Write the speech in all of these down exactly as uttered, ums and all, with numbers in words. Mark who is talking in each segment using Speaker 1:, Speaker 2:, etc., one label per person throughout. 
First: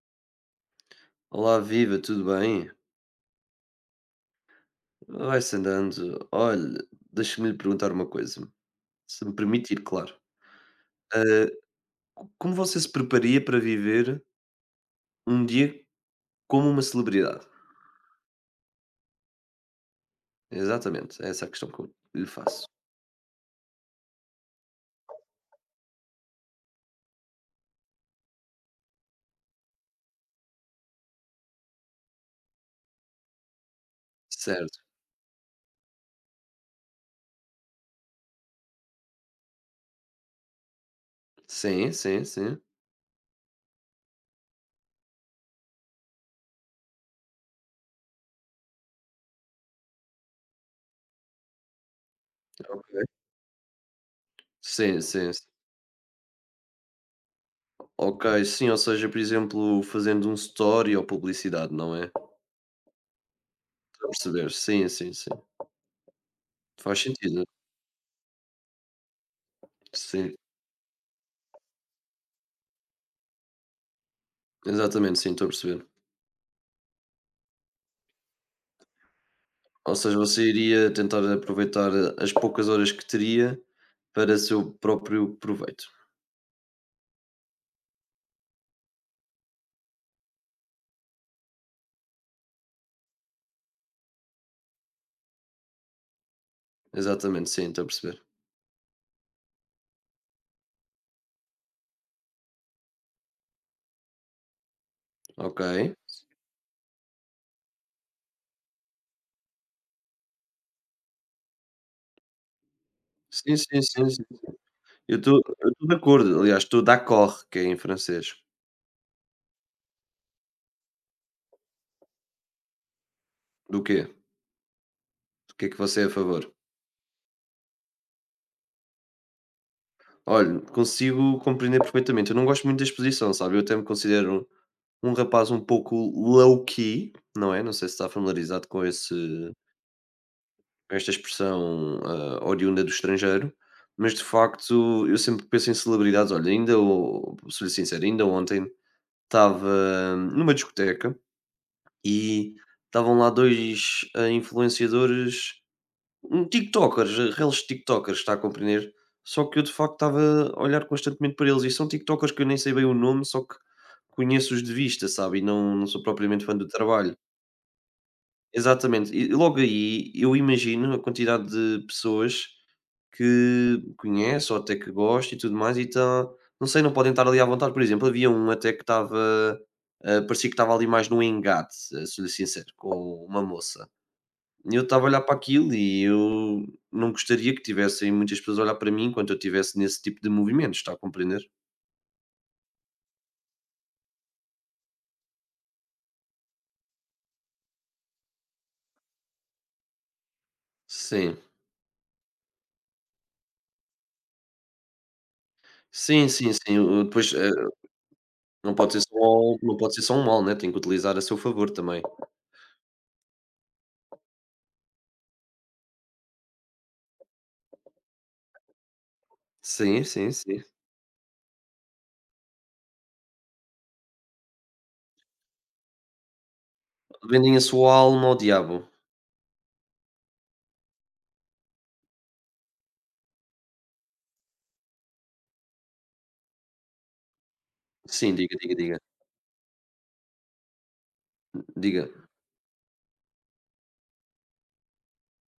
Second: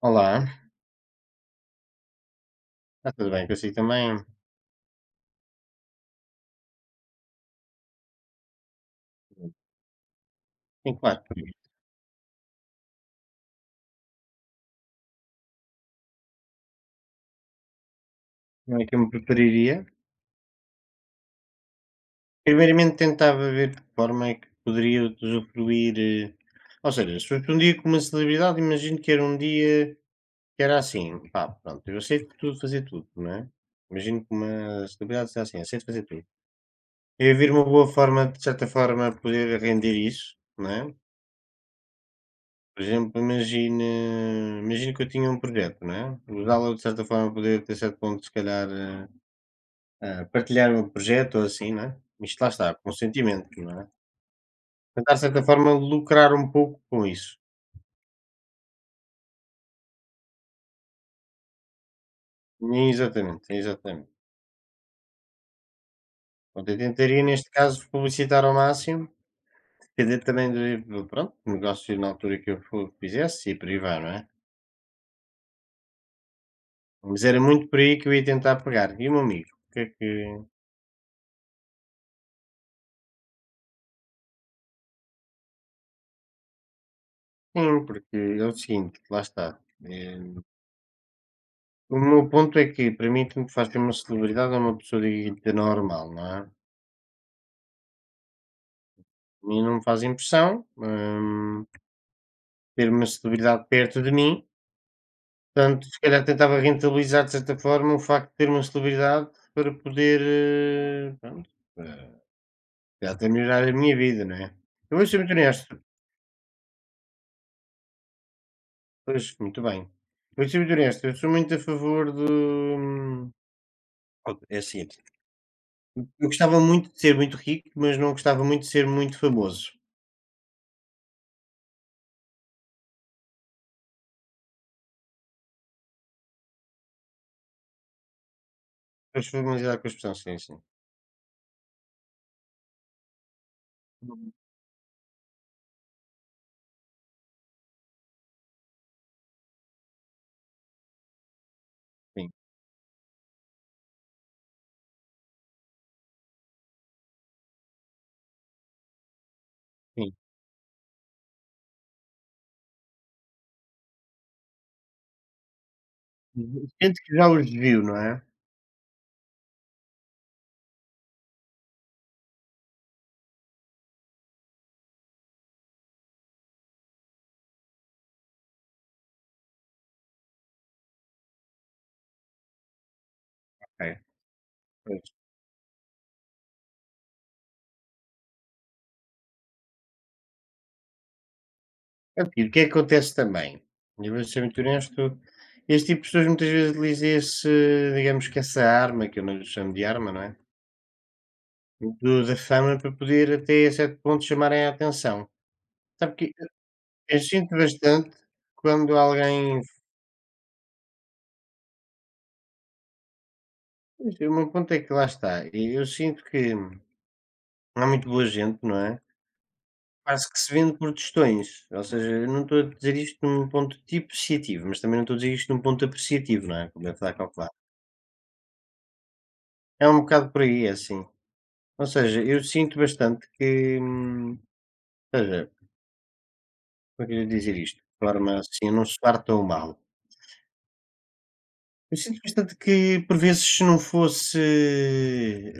Speaker 1: Olá,
Speaker 2: Olá, viva, tudo bem?
Speaker 1: está tudo bem consigo também?
Speaker 2: Vai-se andando. Olha, deixa-me lhe perguntar uma coisa, se me permitir, claro.
Speaker 1: Sim, claro.
Speaker 2: Co- Como você se preparia para viver um dia como uma celebridade?
Speaker 1: Como é que eu me prepararia?
Speaker 2: Exatamente, é essa é a questão que eu lhe faço.
Speaker 1: Primeiramente tentava ver de que forma é que poderia usufruir, eh, ou seja, se fosse um dia com uma celebridade, imagino que era um dia que era assim, pá, pronto, eu aceito tudo, fazer tudo, não é? Imagino que uma
Speaker 2: Certo.
Speaker 1: celebridade seja assim, aceito fazer tudo. Eu havia uma boa forma, de certa forma, poder render isso, não é?
Speaker 2: Sim, sim, sim.
Speaker 1: Por exemplo, imagina, imagina que eu tinha um projeto, não é? Usá-lo de certa forma, poder ter certo ponto, se calhar. eh, Ah, partilhar um projeto ou assim, não é? Isto lá está, com
Speaker 2: Ok.
Speaker 1: sentimento, não é?
Speaker 2: Sim,
Speaker 1: Tentar, de
Speaker 2: sim, sim.
Speaker 1: certa forma, lucrar um pouco com isso.
Speaker 2: Ok, sim, ou seja, por exemplo, fazendo um story ou publicidade, não é?
Speaker 1: Exatamente,
Speaker 2: Estou a
Speaker 1: exatamente.
Speaker 2: perceber. Sim, sim, sim.
Speaker 1: Pronto, eu
Speaker 2: Faz
Speaker 1: tentaria,
Speaker 2: sentido.
Speaker 1: neste caso, publicitar ao máximo, depender
Speaker 2: Sim,
Speaker 1: também do, do- pronto, do negócio na altura que eu fu- fizesse e por aí vai, não é?
Speaker 2: exatamente, sim, estou a perceber.
Speaker 1: Mas era muito por aí que eu ia tentar pegar. E o meu amigo? O que é
Speaker 2: Ou
Speaker 1: que.
Speaker 2: seja, você iria tentar aproveitar as poucas horas que teria para seu próprio proveito.
Speaker 1: Sim, porque é o seguinte, lá está. eh, O meu ponto é que, para mim, tanto faz ter uma celebridade ou uma pessoa dita normal, não é?
Speaker 2: Exatamente, sim, estou a perceber.
Speaker 1: A mim não me faz impressão. Hum, ter uma celebridade perto de mim,
Speaker 2: Ok.
Speaker 1: portanto, se calhar tentava rentabilizar de certa forma o facto de ter uma celebridade para poder, eh, pronto, eh, já até
Speaker 2: Sim,
Speaker 1: melhorar a
Speaker 2: sim,
Speaker 1: minha
Speaker 2: sim, sim.
Speaker 1: vida, não é? Eu vou
Speaker 2: Eu
Speaker 1: ser muito
Speaker 2: estou eu
Speaker 1: honesto,
Speaker 2: estou de acordo. Aliás, estou d'accord, que é em francês.
Speaker 1: pois, muito bem. Eu vou ser muito honesto, eu sou muito a favor do.
Speaker 2: Do quê?
Speaker 1: Pronto, é assim,
Speaker 2: Do que é que você é a
Speaker 1: eu
Speaker 2: favor?
Speaker 1: gostava muito de ser muito rico, mas não gostava muito de ser muito famoso.
Speaker 2: Olha, consigo compreender perfeitamente. Eu não gosto muito da exposição, sabe? Eu até me considero um um rapaz um pouco low-key, não é? Não sei se está familiarizado com esse
Speaker 1: Para familiarizar com a expressão, sim, sim.
Speaker 2: esta expressão, hã, oriunda do estrangeiro, mas de
Speaker 1: Uhum.
Speaker 2: facto eu sempre penso em celebridades. Olha, ainda o sou-lhe sincero, ainda ontem estava numa discoteca
Speaker 1: Sim,
Speaker 2: e estavam lá dois hã, influenciadores, um tiktokers, ah, reles tiktokers, está a compreender? Só que eu de facto
Speaker 1: sim.
Speaker 2: estava a olhar constantemente para eles e são tiktokers que eu nem sei bem o nome, só que conheço-os de vista, sabe, e não não sou propriamente fã do
Speaker 1: Gente
Speaker 2: trabalho.
Speaker 1: que já os viu, não é?
Speaker 2: Exatamente, e logo aí eu imagino a quantidade de pessoas que conhece ou até que gosta e tudo mais, e então, não sei, não podem estar ali à vontade. Por exemplo, havia um até que estava, ah, parecia que estava ali mais no engate, ah, sou-lhe sincero, com uma moça. E eu
Speaker 1: É.
Speaker 2: estava a olhar para aquilo e eu não gostaria que tivessem muitas pessoas a olhar para mim enquanto eu estivesse nesse tipo de movimentos, está a compreender?
Speaker 1: É porque o que é que acontece também? Eu vou ser muito honesto, este tipo de pessoas muitas vezes utiliza esse, digamos que essa arma, que eu não lhe chamo de arma, não é?
Speaker 2: Sim,
Speaker 1: Do- da fama para poder até a certo ponto chamarem a atenção. Sabe que
Speaker 2: sim,
Speaker 1: eu
Speaker 2: sim, sim. o-
Speaker 1: eu
Speaker 2: Depois eh,
Speaker 1: sinto bastante
Speaker 2: não pode
Speaker 1: quando
Speaker 2: ser só,
Speaker 1: alguém.
Speaker 2: não pode ser só um mal, né? Tem que utilizar a seu favor também.
Speaker 1: Pois, o meu ponto é que lá está. E eu sinto que há muito boa gente, não é?
Speaker 2: Sim,
Speaker 1: Quase
Speaker 2: sim,
Speaker 1: que se
Speaker 2: sim.
Speaker 1: vende por tostões. Ou seja, eu não estou a dizer isto num ponto depreciativo, mas também não estou a dizer isto num ponto apreciativo, não é? Como deve estar calculado.
Speaker 2: Vendem a sua alma ao diabo.
Speaker 1: É um bocado por aí, é assim. Ou seja, eu sinto bastante que, hum, ou seja, como é que eu ia dizer isto? De
Speaker 2: Sim,
Speaker 1: forma
Speaker 2: diga,
Speaker 1: assim, a
Speaker 2: diga,
Speaker 1: não
Speaker 2: diga.
Speaker 1: soar tão mal. Eu
Speaker 2: Diga.
Speaker 1: sinto bastante que, por vezes, se não fosse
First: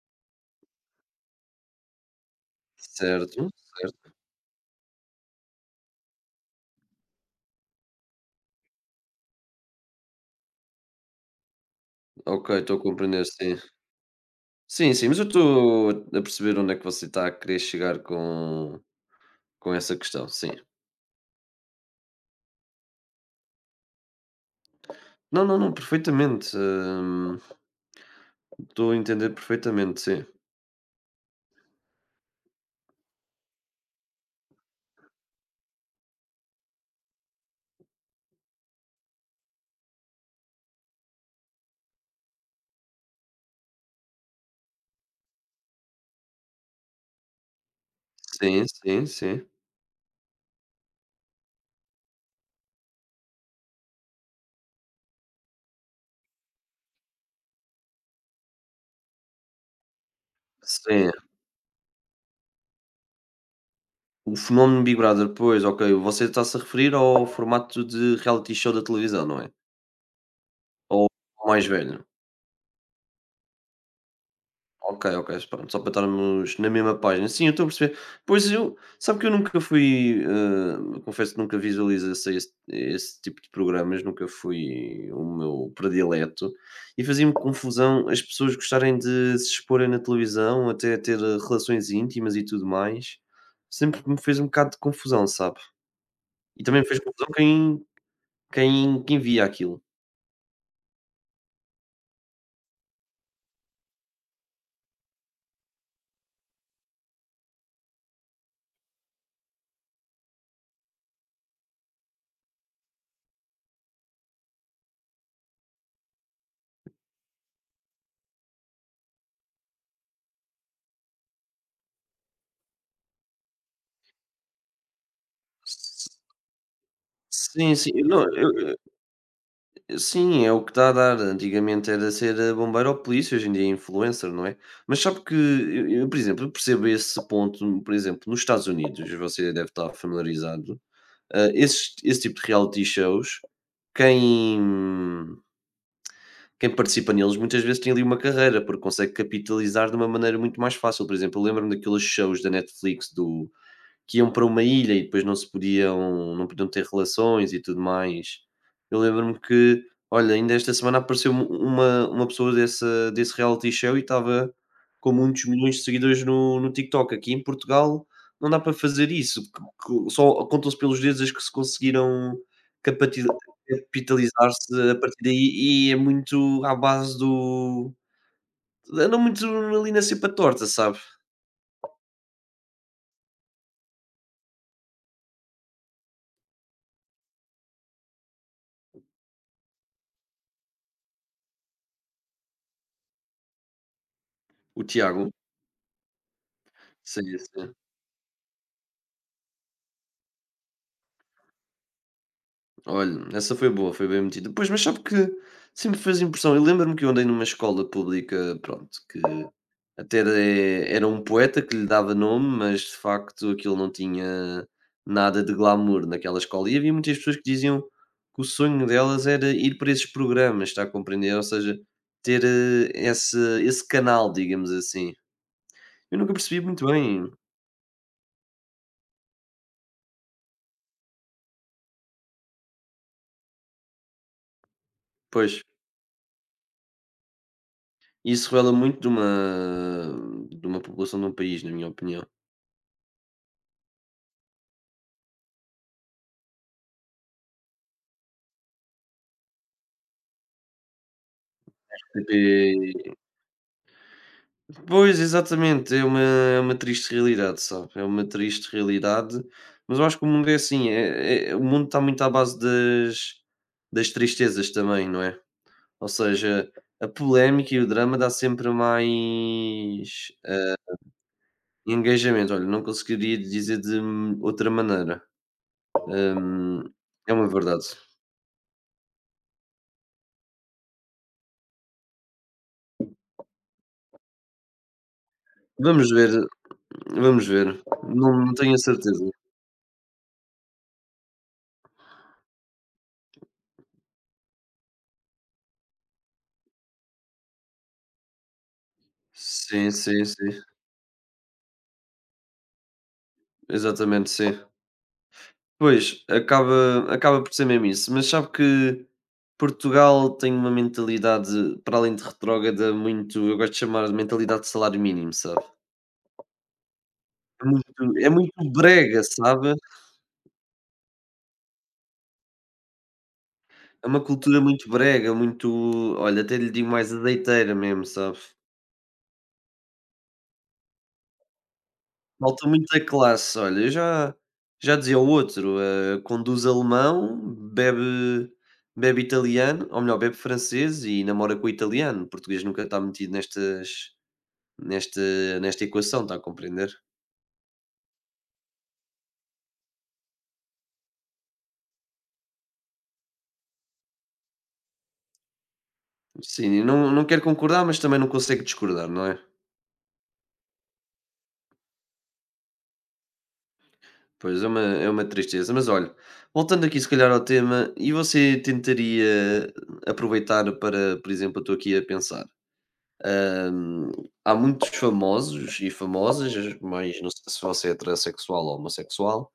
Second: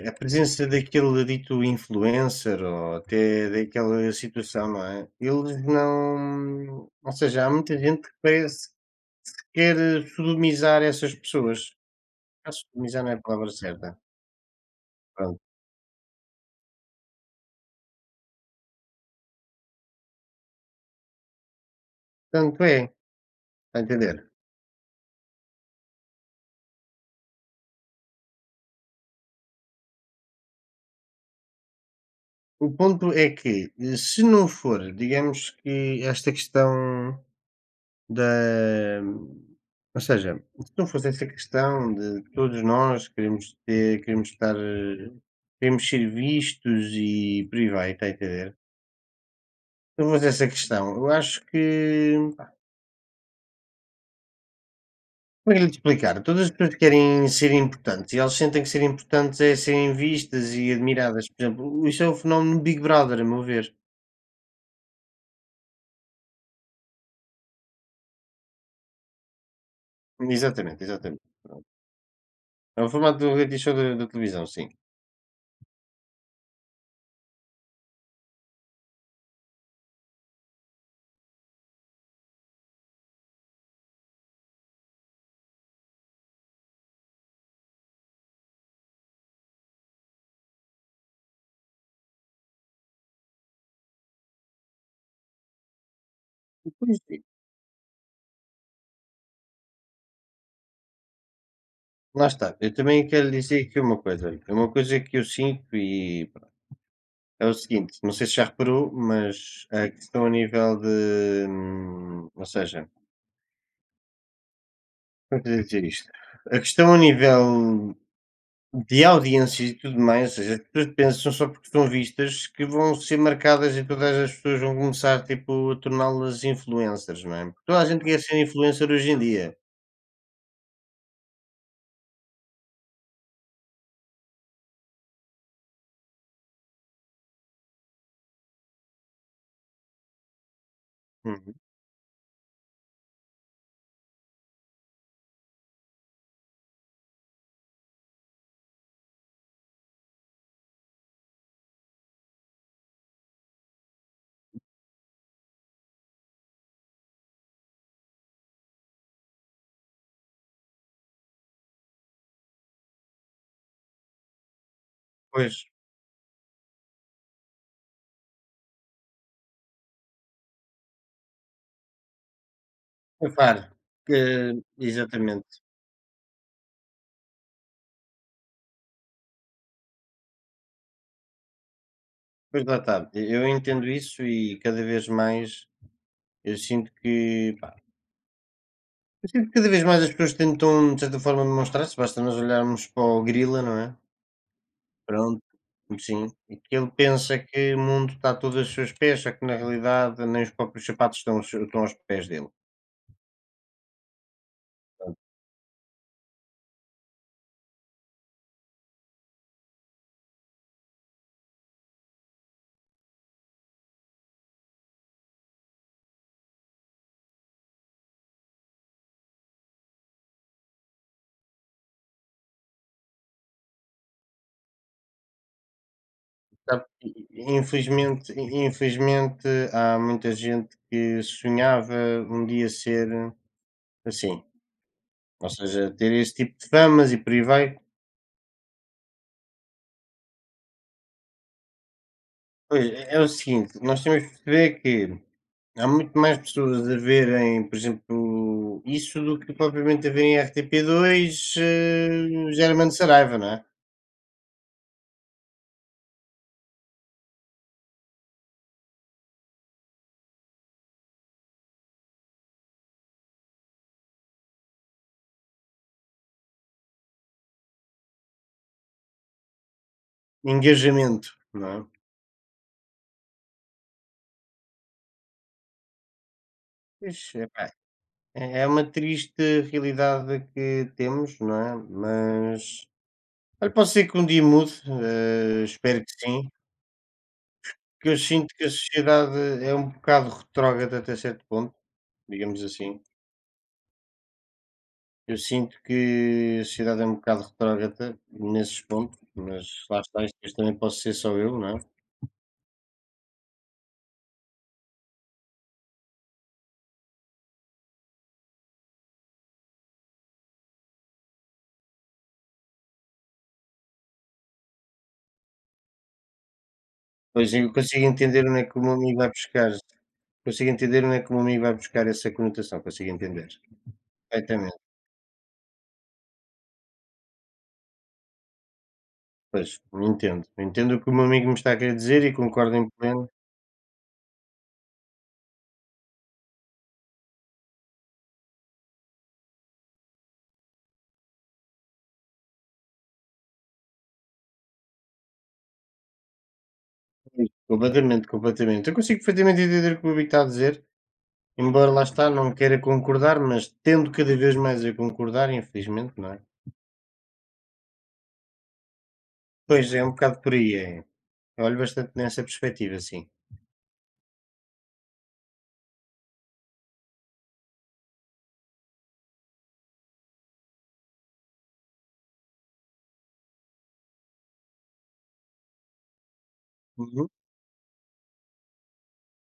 Speaker 1: a presença daquele dito influencer ou
Speaker 2: Certo,
Speaker 1: até
Speaker 2: certo.
Speaker 1: daquela situação, não é? Eles não. Ou seja, há muita gente que parece que quer sodomizar essas pessoas.
Speaker 2: Ok,
Speaker 1: Ah,
Speaker 2: estou a
Speaker 1: sodomizar não é a
Speaker 2: compreender,
Speaker 1: palavra
Speaker 2: sim.
Speaker 1: certa.
Speaker 2: Sim, sim, mas eu
Speaker 1: Pronto.
Speaker 2: estou a perceber onde é que você está a querer chegar com, com essa questão, sim.
Speaker 1: Tanto é, está a entender?
Speaker 2: Não, não, não, perfeitamente. hum, Estou a entender perfeitamente, sim.
Speaker 1: O ponto é que, eh, se não for, digamos que esta questão da ou seja, se não fosse essa questão de todos nós queremos ter queremos estar, eh, queremos ser vistos e por aí vai, está a entender?
Speaker 2: Sim, sim, sim.
Speaker 1: Se não fosse essa questão, eu acho que pá, como é que lhe explicar? Todas as pessoas querem ser importantes e elas sentem que ser importantes é serem vistas e
Speaker 2: Sim.
Speaker 1: admiradas. Por exemplo, isso é o fenómeno Big Brother, a meu ver.
Speaker 2: O fenómeno Big Brother, pois, ok. Você está-se a referir ao formato de reality show da televisão, não é?
Speaker 1: Exatamente,
Speaker 2: Ou
Speaker 1: exatamente.
Speaker 2: ao mais velho?
Speaker 1: É o formato do reality show da da televisão, sim.
Speaker 2: Ok, ok, pronto, só para estarmos na mesma página. Sim, eu estou a perceber. Pois eu, sabe que eu nunca fui, eh, confesso que nunca visualizei esse, esse tipo de programas, nunca fui o meu predileto. E fazia-me confusão as pessoas gostarem de se exporem na televisão, até ter eh, relações íntimas e tudo mais. Sempre me fez um bocado de confusão, sabe? E também me fez
Speaker 1: Depois,
Speaker 2: confusão quem, quem, quem via aquilo.
Speaker 1: lá está, eu também quero dizer aqui uma coisa, olha, é uma coisa que eu sinto e pronto, é o seguinte, não sei se já reparou, mas a questão a nível de, hum, ou seja, como é que eu devo dizer isto? A questão a nível de audiências e tudo mais, ou seja, as pessoas pensam só porque são vistas que vão ser marcadas e todas as pessoas vão começar tipo a
Speaker 2: S-
Speaker 1: torná-las influencers, não é?
Speaker 2: Sim,
Speaker 1: Toda a
Speaker 2: sim.
Speaker 1: gente
Speaker 2: eu
Speaker 1: quer
Speaker 2: Não,
Speaker 1: ser
Speaker 2: eu,
Speaker 1: influencer hoje em dia.
Speaker 2: Sim, é o que está a dar. Antigamente era ser eh, bombeiro ou polícia, hoje em dia é influencer, não é? Mas sabe que, eu, eu, por exemplo, eu percebo esse ponto, por exemplo, nos Estados Unidos, você deve estar familiarizado, eh,
Speaker 1: Uhum.
Speaker 2: esses- esse, tipo de reality shows, quem, quem participa neles muitas vezes tem ali uma carreira, porque consegue capitalizar de uma maneira muito mais fácil. Por exemplo, eu lembro-me daqueles shows da Netflix que iam para uma ilha e depois não se podiam não podiam ter relações e tudo mais. Eu lembro-me que, olha, ainda esta semana apareceu uma uma pessoa dessa desse reality show e estava com muitos
Speaker 1: Pois.
Speaker 2: milhões de seguidores no no TikTok. Aqui em Portugal não dá para fazer isso, que que só contam-se pelos dedos as que se conseguiram capati
Speaker 1: Repare que
Speaker 2: capitalizar-se a partir daí,
Speaker 1: exatamente,
Speaker 2: e é muito à base do andam muito ali na cepa torta, sabe?
Speaker 1: pois lá está, eu entendo isso e cada vez mais eu sinto que, pá, eu sinto que cada vez mais as pessoas tentam de certa forma demonstrar-se, basta nós olharmos para o gorila, não é?
Speaker 2: O Tiago.
Speaker 1: Pronto, sim, e que ele
Speaker 2: Sim,
Speaker 1: pensa
Speaker 2: sim.
Speaker 1: que o mundo está todo aos seus pés, só que na realidade nem os próprios sapatos estão, aos- estão aos pés dele.
Speaker 2: Olha, essa foi boa, foi bem metida. Pois, mas sabe que sempre fez impressão. Eu lembro-me que eu andei numa escola pública, pronto, que até era era um poeta que lhe dava nome, mas de facto aquilo não tinha nada de glamour naquela escola. E havia muitas pessoas que diziam que o sonho delas era ir para esses programas, está a compreender? Ou seja, ter eh, esse, esse canal, digamos assim. Eu nunca percebi
Speaker 1: Sabe?
Speaker 2: muito bem,
Speaker 1: Infelizmente, infelizmente há muita gente que sonhava um dia ser assim. Ou
Speaker 2: pois.
Speaker 1: seja, ter esse tipo de famas e por aí vai.
Speaker 2: Isso revela muito de uma, de uma população de um país, na minha opinião.
Speaker 1: Pois, é é o seguinte, nós temos que perceber que há muito mais pessoas a verem, por exemplo, isso do que propriamente a verem R T P dois eh, Germano Saraiva, não é?
Speaker 2: Pois, exatamente, é uma é uma triste realidade, sabe, é uma triste realidade, mas eu acho que o mundo é assim, é é o mundo, está muito à base das das tristezas também, não é? Ou seja, a polémica e o drama dá sempre mais eh,
Speaker 1: Engajamento, não é?
Speaker 2: engajamento, olha, não conseguiria dizer de outra maneira, hum,
Speaker 1: Pois,
Speaker 2: é uma
Speaker 1: epá,
Speaker 2: verdade.
Speaker 1: é é uma triste realidade que temos, não é? Mas, olha, pode ser que um dia mude, eh, espero
Speaker 2: Vamos
Speaker 1: que
Speaker 2: ver,
Speaker 1: sim,
Speaker 2: vamos ver,
Speaker 1: que eu
Speaker 2: não não
Speaker 1: sinto que a
Speaker 2: tenho a certeza.
Speaker 1: sociedade é um bocado retrógrada até certo ponto, digamos assim. Eu sinto que a sociedade é um bocado retrógrada nesses pontos, mas
Speaker 2: Sim,
Speaker 1: lá
Speaker 2: sim,
Speaker 1: está, isto depois
Speaker 2: sim,
Speaker 1: também posso ser só eu, não é?
Speaker 2: exatamente, sim. Pois, acaba acaba por ser mesmo isso, mas sabe que Portugal tem uma mentalidade, para além de retrógrada, muito, eu gosto de chamar de mentalidade de salário mínimo, sabe?
Speaker 1: Pois
Speaker 2: É
Speaker 1: eu consigo
Speaker 2: muito é
Speaker 1: entender onde é
Speaker 2: muito
Speaker 1: que o meu amigo
Speaker 2: brega,
Speaker 1: vai buscar,
Speaker 2: sabe?
Speaker 1: consigo entender onde é que o meu amigo vai buscar essa conotação, consigo entender.
Speaker 2: É uma cultura
Speaker 1: Perfeitamente,
Speaker 2: muito brega, muito, olha, até lhe digo mais, azeiteira mesmo, sabe?
Speaker 1: pois, entendo. Entendo o que o meu amigo me está a querer dizer e
Speaker 2: Falta
Speaker 1: concordo em
Speaker 2: muita
Speaker 1: pleno.
Speaker 2: classe, olha, eu já já dizia ao outro, eh, conduz alemão, bebe bebe italiano, ou melhor, bebe francês e namora com o italiano. O português nunca está metido nestas neste, nesta equação, está a compreender?
Speaker 1: Completamente, completamente. Eu consigo perfeitamente entender o que o meu amigo está a dizer, embora lá está, não queira concordar, mas tendo cada vez mais a concordar, infelizmente, não é?
Speaker 2: Sim, e não, não quero concordar, mas também não consigo discordar, não é?
Speaker 1: Pois é, um bocado por aí, é. Eu olho bastante nessa perspectiva, sim.
Speaker 2: Pois, é uma, é uma tristeza. Mas olha, voltando aqui se calhar ao tema, e você tentaria aproveitar para, por exemplo, eu estou aqui a pensar. hum, Há muitos famosos e famosas, mas
Speaker 1: Uhum.
Speaker 2: não sei se você é heterossexual ou homossexual.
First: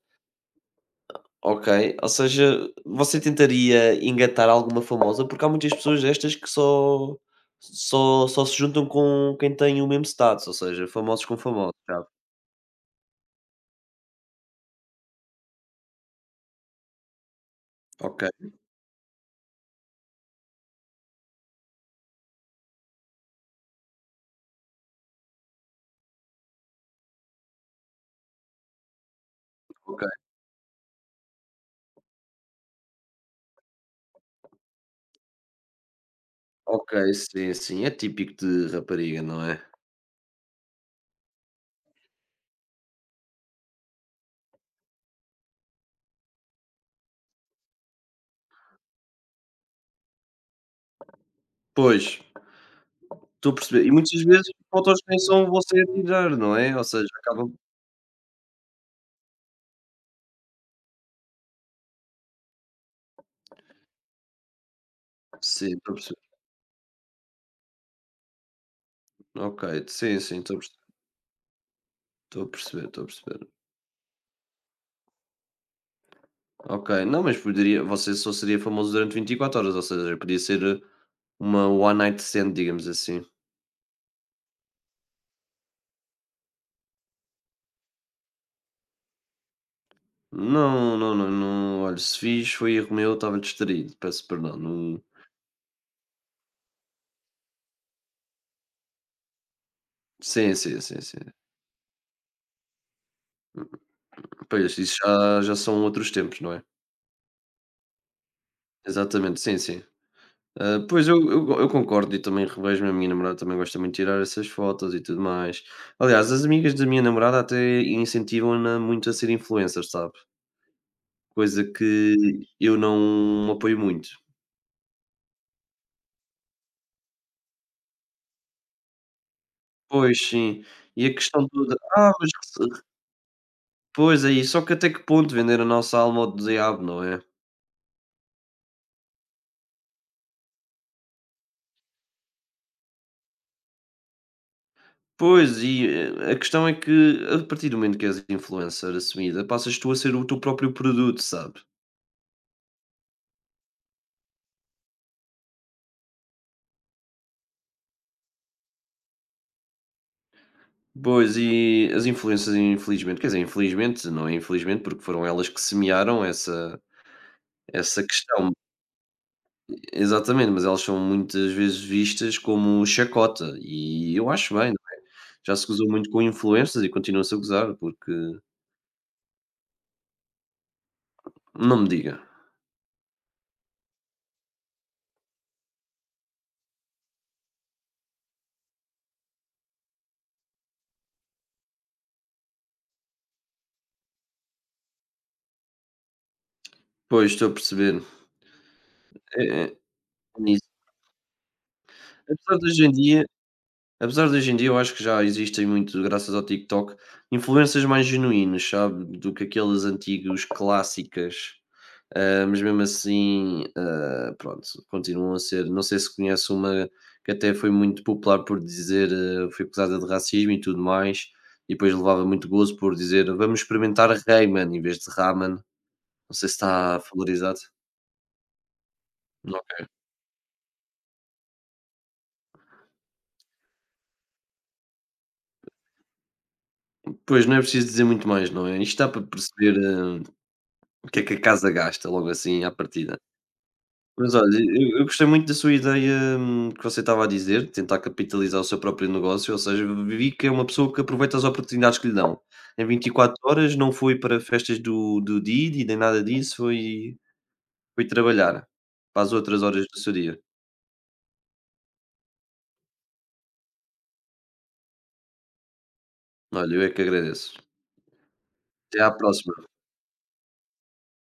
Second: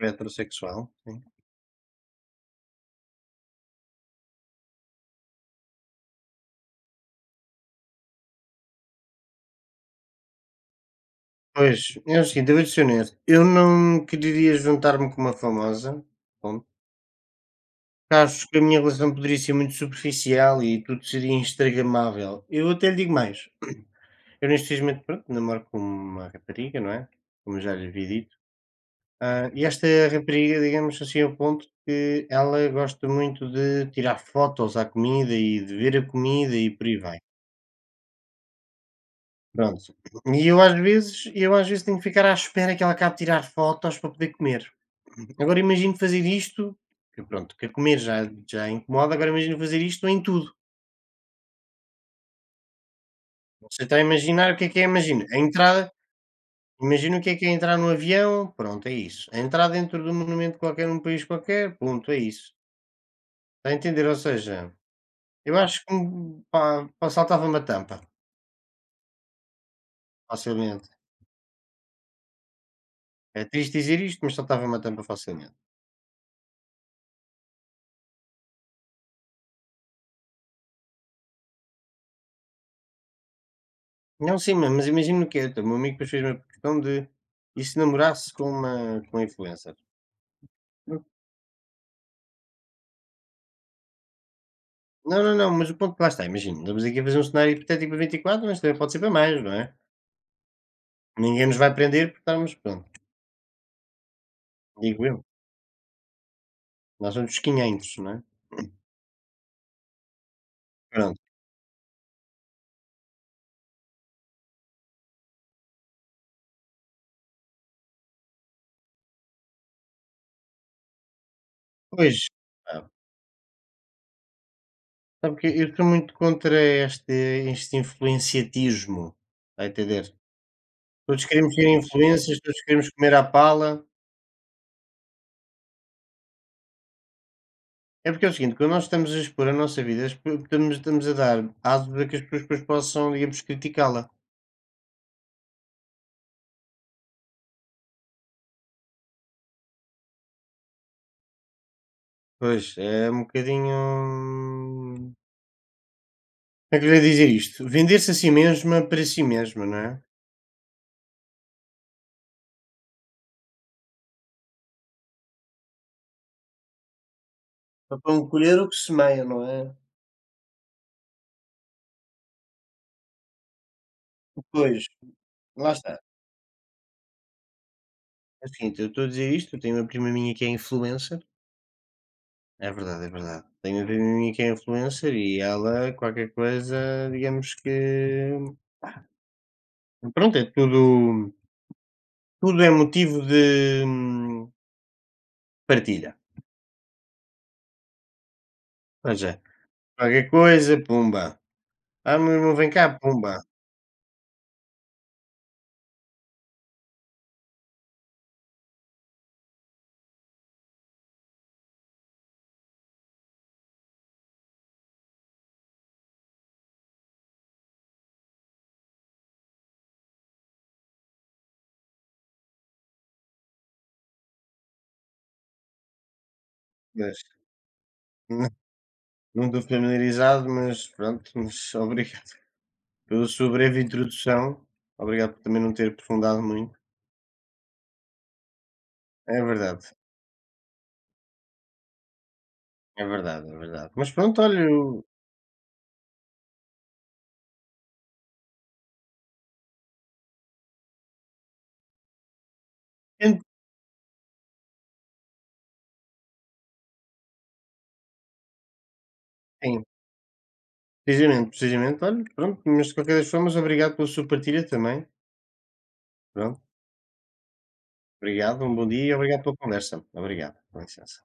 Speaker 1: Heterossexual, sim.
Speaker 2: Ok, ou seja, você tentaria engatar alguma famosa? Porque há muitas pessoas destas que só só só se juntam com quem tem o mesmo status, ou seja, famosos com famosos,
Speaker 1: Pois,
Speaker 2: sabe?
Speaker 1: é o seguinte, eu vou ser honesto, eu não queria juntar-me com uma famosa.
Speaker 2: Ok,
Speaker 1: Acho que a minha relação poderia ser muito superficial e tudo seria instagramável. Eu até lhe digo mais, eu neste momento, pronto, namoro com uma rapariga, não é, como já lhe havia dito, ah, e esta
Speaker 2: ok,
Speaker 1: rapariga, digamos assim, ao ponto que ela gosta muito de tirar fotos à comida e de ver a comida e por
Speaker 2: ok,
Speaker 1: aí vai.
Speaker 2: sim, sim, é típico de rapariga, não é?
Speaker 1: Pronto. E eu às vezes eu às vezes tenho que ficar à espera que ela acabe de tirar fotos para poder comer. Agora imagino fazer isto, que pronto, que comer já já incomoda, agora imagino fazer isto em tudo.
Speaker 2: Pois, estou a
Speaker 1: Você
Speaker 2: perceber. E
Speaker 1: está a
Speaker 2: muitas vezes
Speaker 1: imaginar o que é que é,
Speaker 2: fotos nem
Speaker 1: imagina, a
Speaker 2: são você
Speaker 1: entrada
Speaker 2: a tirar, não é? Ou seja,
Speaker 1: imagina o que é que é
Speaker 2: acabam.
Speaker 1: entrar no avião, pronto, é isso. A entrar dentro de um monumento qualquer, num país qualquer, ponto, é isso. Está a entender? Ou seja, eu
Speaker 2: Sim,
Speaker 1: acho
Speaker 2: estou a
Speaker 1: que,
Speaker 2: perceber.
Speaker 1: hum, pá, pá, saltava-me a tampa
Speaker 2: Ok, sim, sim, estou a perce
Speaker 1: facilmente.
Speaker 2: estou a perceber, estou a
Speaker 1: É
Speaker 2: perceber.
Speaker 1: triste dizer isto, mas saltava-me a tampa facilmente.
Speaker 2: Ok, não, mas poderia, você só seria famoso durante vinte e quatro horas, ou seja, podia ser uma one night stand, digamos assim.
Speaker 1: Não, sim, mas mas imagina o que é. O meu amigo depois fez uma questão de e se namorasse com uma, com uma influencer.
Speaker 2: Não, não, não, não, olha, se fiz foi erro meu, estava distraído, peço perdão, não.
Speaker 1: Não, não, não, mas o ponto que lá está, imagina, estamos aqui a fazer um cenário hipotético para vinte e quatro, mas também pode ser para mais, não é?
Speaker 2: Sim, sim, sim, sim.
Speaker 1: Ninguém nos vai prender porque estamos, pronto,
Speaker 2: Pois, isso
Speaker 1: digo eu.
Speaker 2: já já são outros tempos, não é?
Speaker 1: Nós somos os quinhentos, não é?
Speaker 2: Exatamente, sim, sim. Ah, pois eu
Speaker 1: Pronto.
Speaker 2: eu eu concordo e também revejo-me, a minha namorada também gosta muito de tirar essas fotos e tudo mais. Aliás, as amigas da minha namorada até incentivam-na muito a ser influencer, sabe, coisa que
Speaker 1: Pois, pá,
Speaker 2: eu não apoio muito.
Speaker 1: sabe que eu estou muito contra este este influenciatismo, está a entender?
Speaker 2: Pois, sim. E a
Speaker 1: Todos
Speaker 2: questão
Speaker 1: queremos ser
Speaker 2: toda: "Ah, mas..."
Speaker 1: influências, todos queremos comer à pala.
Speaker 2: Pois é isso, só que até que ponto vender a nossa alma ao diabo, não é?
Speaker 1: É porque é o seguinte, quando nós estamos a expor a nossa vida, expo estamos estamos a dar aso a que as pessoas depois possam, digamos, criticá-la.
Speaker 2: Pois, e eh, a questão é que a partir do momento que és influencer assumida, passas tu a ser o teu próprio produto, sabe?
Speaker 1: Pois, é um bocadinho como é que eu lhe dizer isto? Vender-se a si mesma para si mesma, não é?
Speaker 2: Pois, e as influências infelizmente, quer dizer, infelizmente, não é infelizmente, porque foram elas que semearam essa
Speaker 1: Para
Speaker 2: essa questão.
Speaker 1: colher o que semeia, não é?
Speaker 2: Exatamente, mas elas são muitas vezes vistas como chacota e eu acho bem, não
Speaker 1: Pois,
Speaker 2: é? Já se
Speaker 1: lá
Speaker 2: gozou
Speaker 1: está.
Speaker 2: muito com influências e continua-se a gozar, porque
Speaker 1: Assim, eu estou a dizer isto, eu tenho uma prima minha que é influencer.
Speaker 2: não me diga.
Speaker 1: É verdade, é verdade. Tenho uma prima minha que é influencer e ela, qualquer coisa, digamos que. Pronto, é tudo. Tudo é motivo de hum, partilha.
Speaker 2: Pois, estou a perceber.
Speaker 1: Ou seja,
Speaker 2: É é
Speaker 1: qualquer coisa, pumba. Ah, meu irmão,
Speaker 2: Apesar de
Speaker 1: vem
Speaker 2: hoje em
Speaker 1: cá,
Speaker 2: dia
Speaker 1: pumba.
Speaker 2: Apesar de hoje em dia eu acho que já existem muito, graças ao TikTok, influências mais genuínas, sabe, do que aqueles antigos clássicas, ah, mas mesmo assim, ah, pronto, continuam a ser. Não sei se conhece uma que até foi muito popular por dizer, ah, foi acusada de racismo e tudo mais, e depois levava muito gozo por dizer: "Vamos experimentar Rayman", em vez de Ramen, não sei se está
Speaker 1: Mas,
Speaker 2: familiarizado?
Speaker 1: não estou
Speaker 2: Ok.
Speaker 1: familiarizado, mas pronto, mas obrigado pela sua breve introdução. Obrigado por também não ter aprofundado muito.
Speaker 2: Pois, não é preciso dizer muito mais, não é? Isto dá para
Speaker 1: É
Speaker 2: perceber,
Speaker 1: verdade,
Speaker 2: ah o que é que a casa gasta logo assim à
Speaker 1: é
Speaker 2: partida?
Speaker 1: verdade, é verdade. Mas
Speaker 2: Mas
Speaker 1: pronto,
Speaker 2: olha,
Speaker 1: olha, eu.
Speaker 2: eu eu gostei muito da sua ideia, hum, que você estava a dizer, de tentar capitalizar o seu próprio negócio, ou seja, vi que é uma pessoa que aproveita as oportunidades que lhe dão. Em vinte e quatro
Speaker 1: tento-
Speaker 2: horas não foi para festas do do Didi, nem nada disso, foi foi trabalhar para as outras
Speaker 1: Sim.
Speaker 2: horas do seu dia.
Speaker 1: Precisamente, precisamente. Olha, pronto, mas de qualquer das formas, obrigado pela sua partilha também. Pronto,
Speaker 2: Olha, eu é que agradeço.
Speaker 1: obrigado, um bom
Speaker 2: Até
Speaker 1: dia
Speaker 2: à
Speaker 1: e obrigado
Speaker 2: próxima.
Speaker 1: pela conversa. Obrigado, com licença.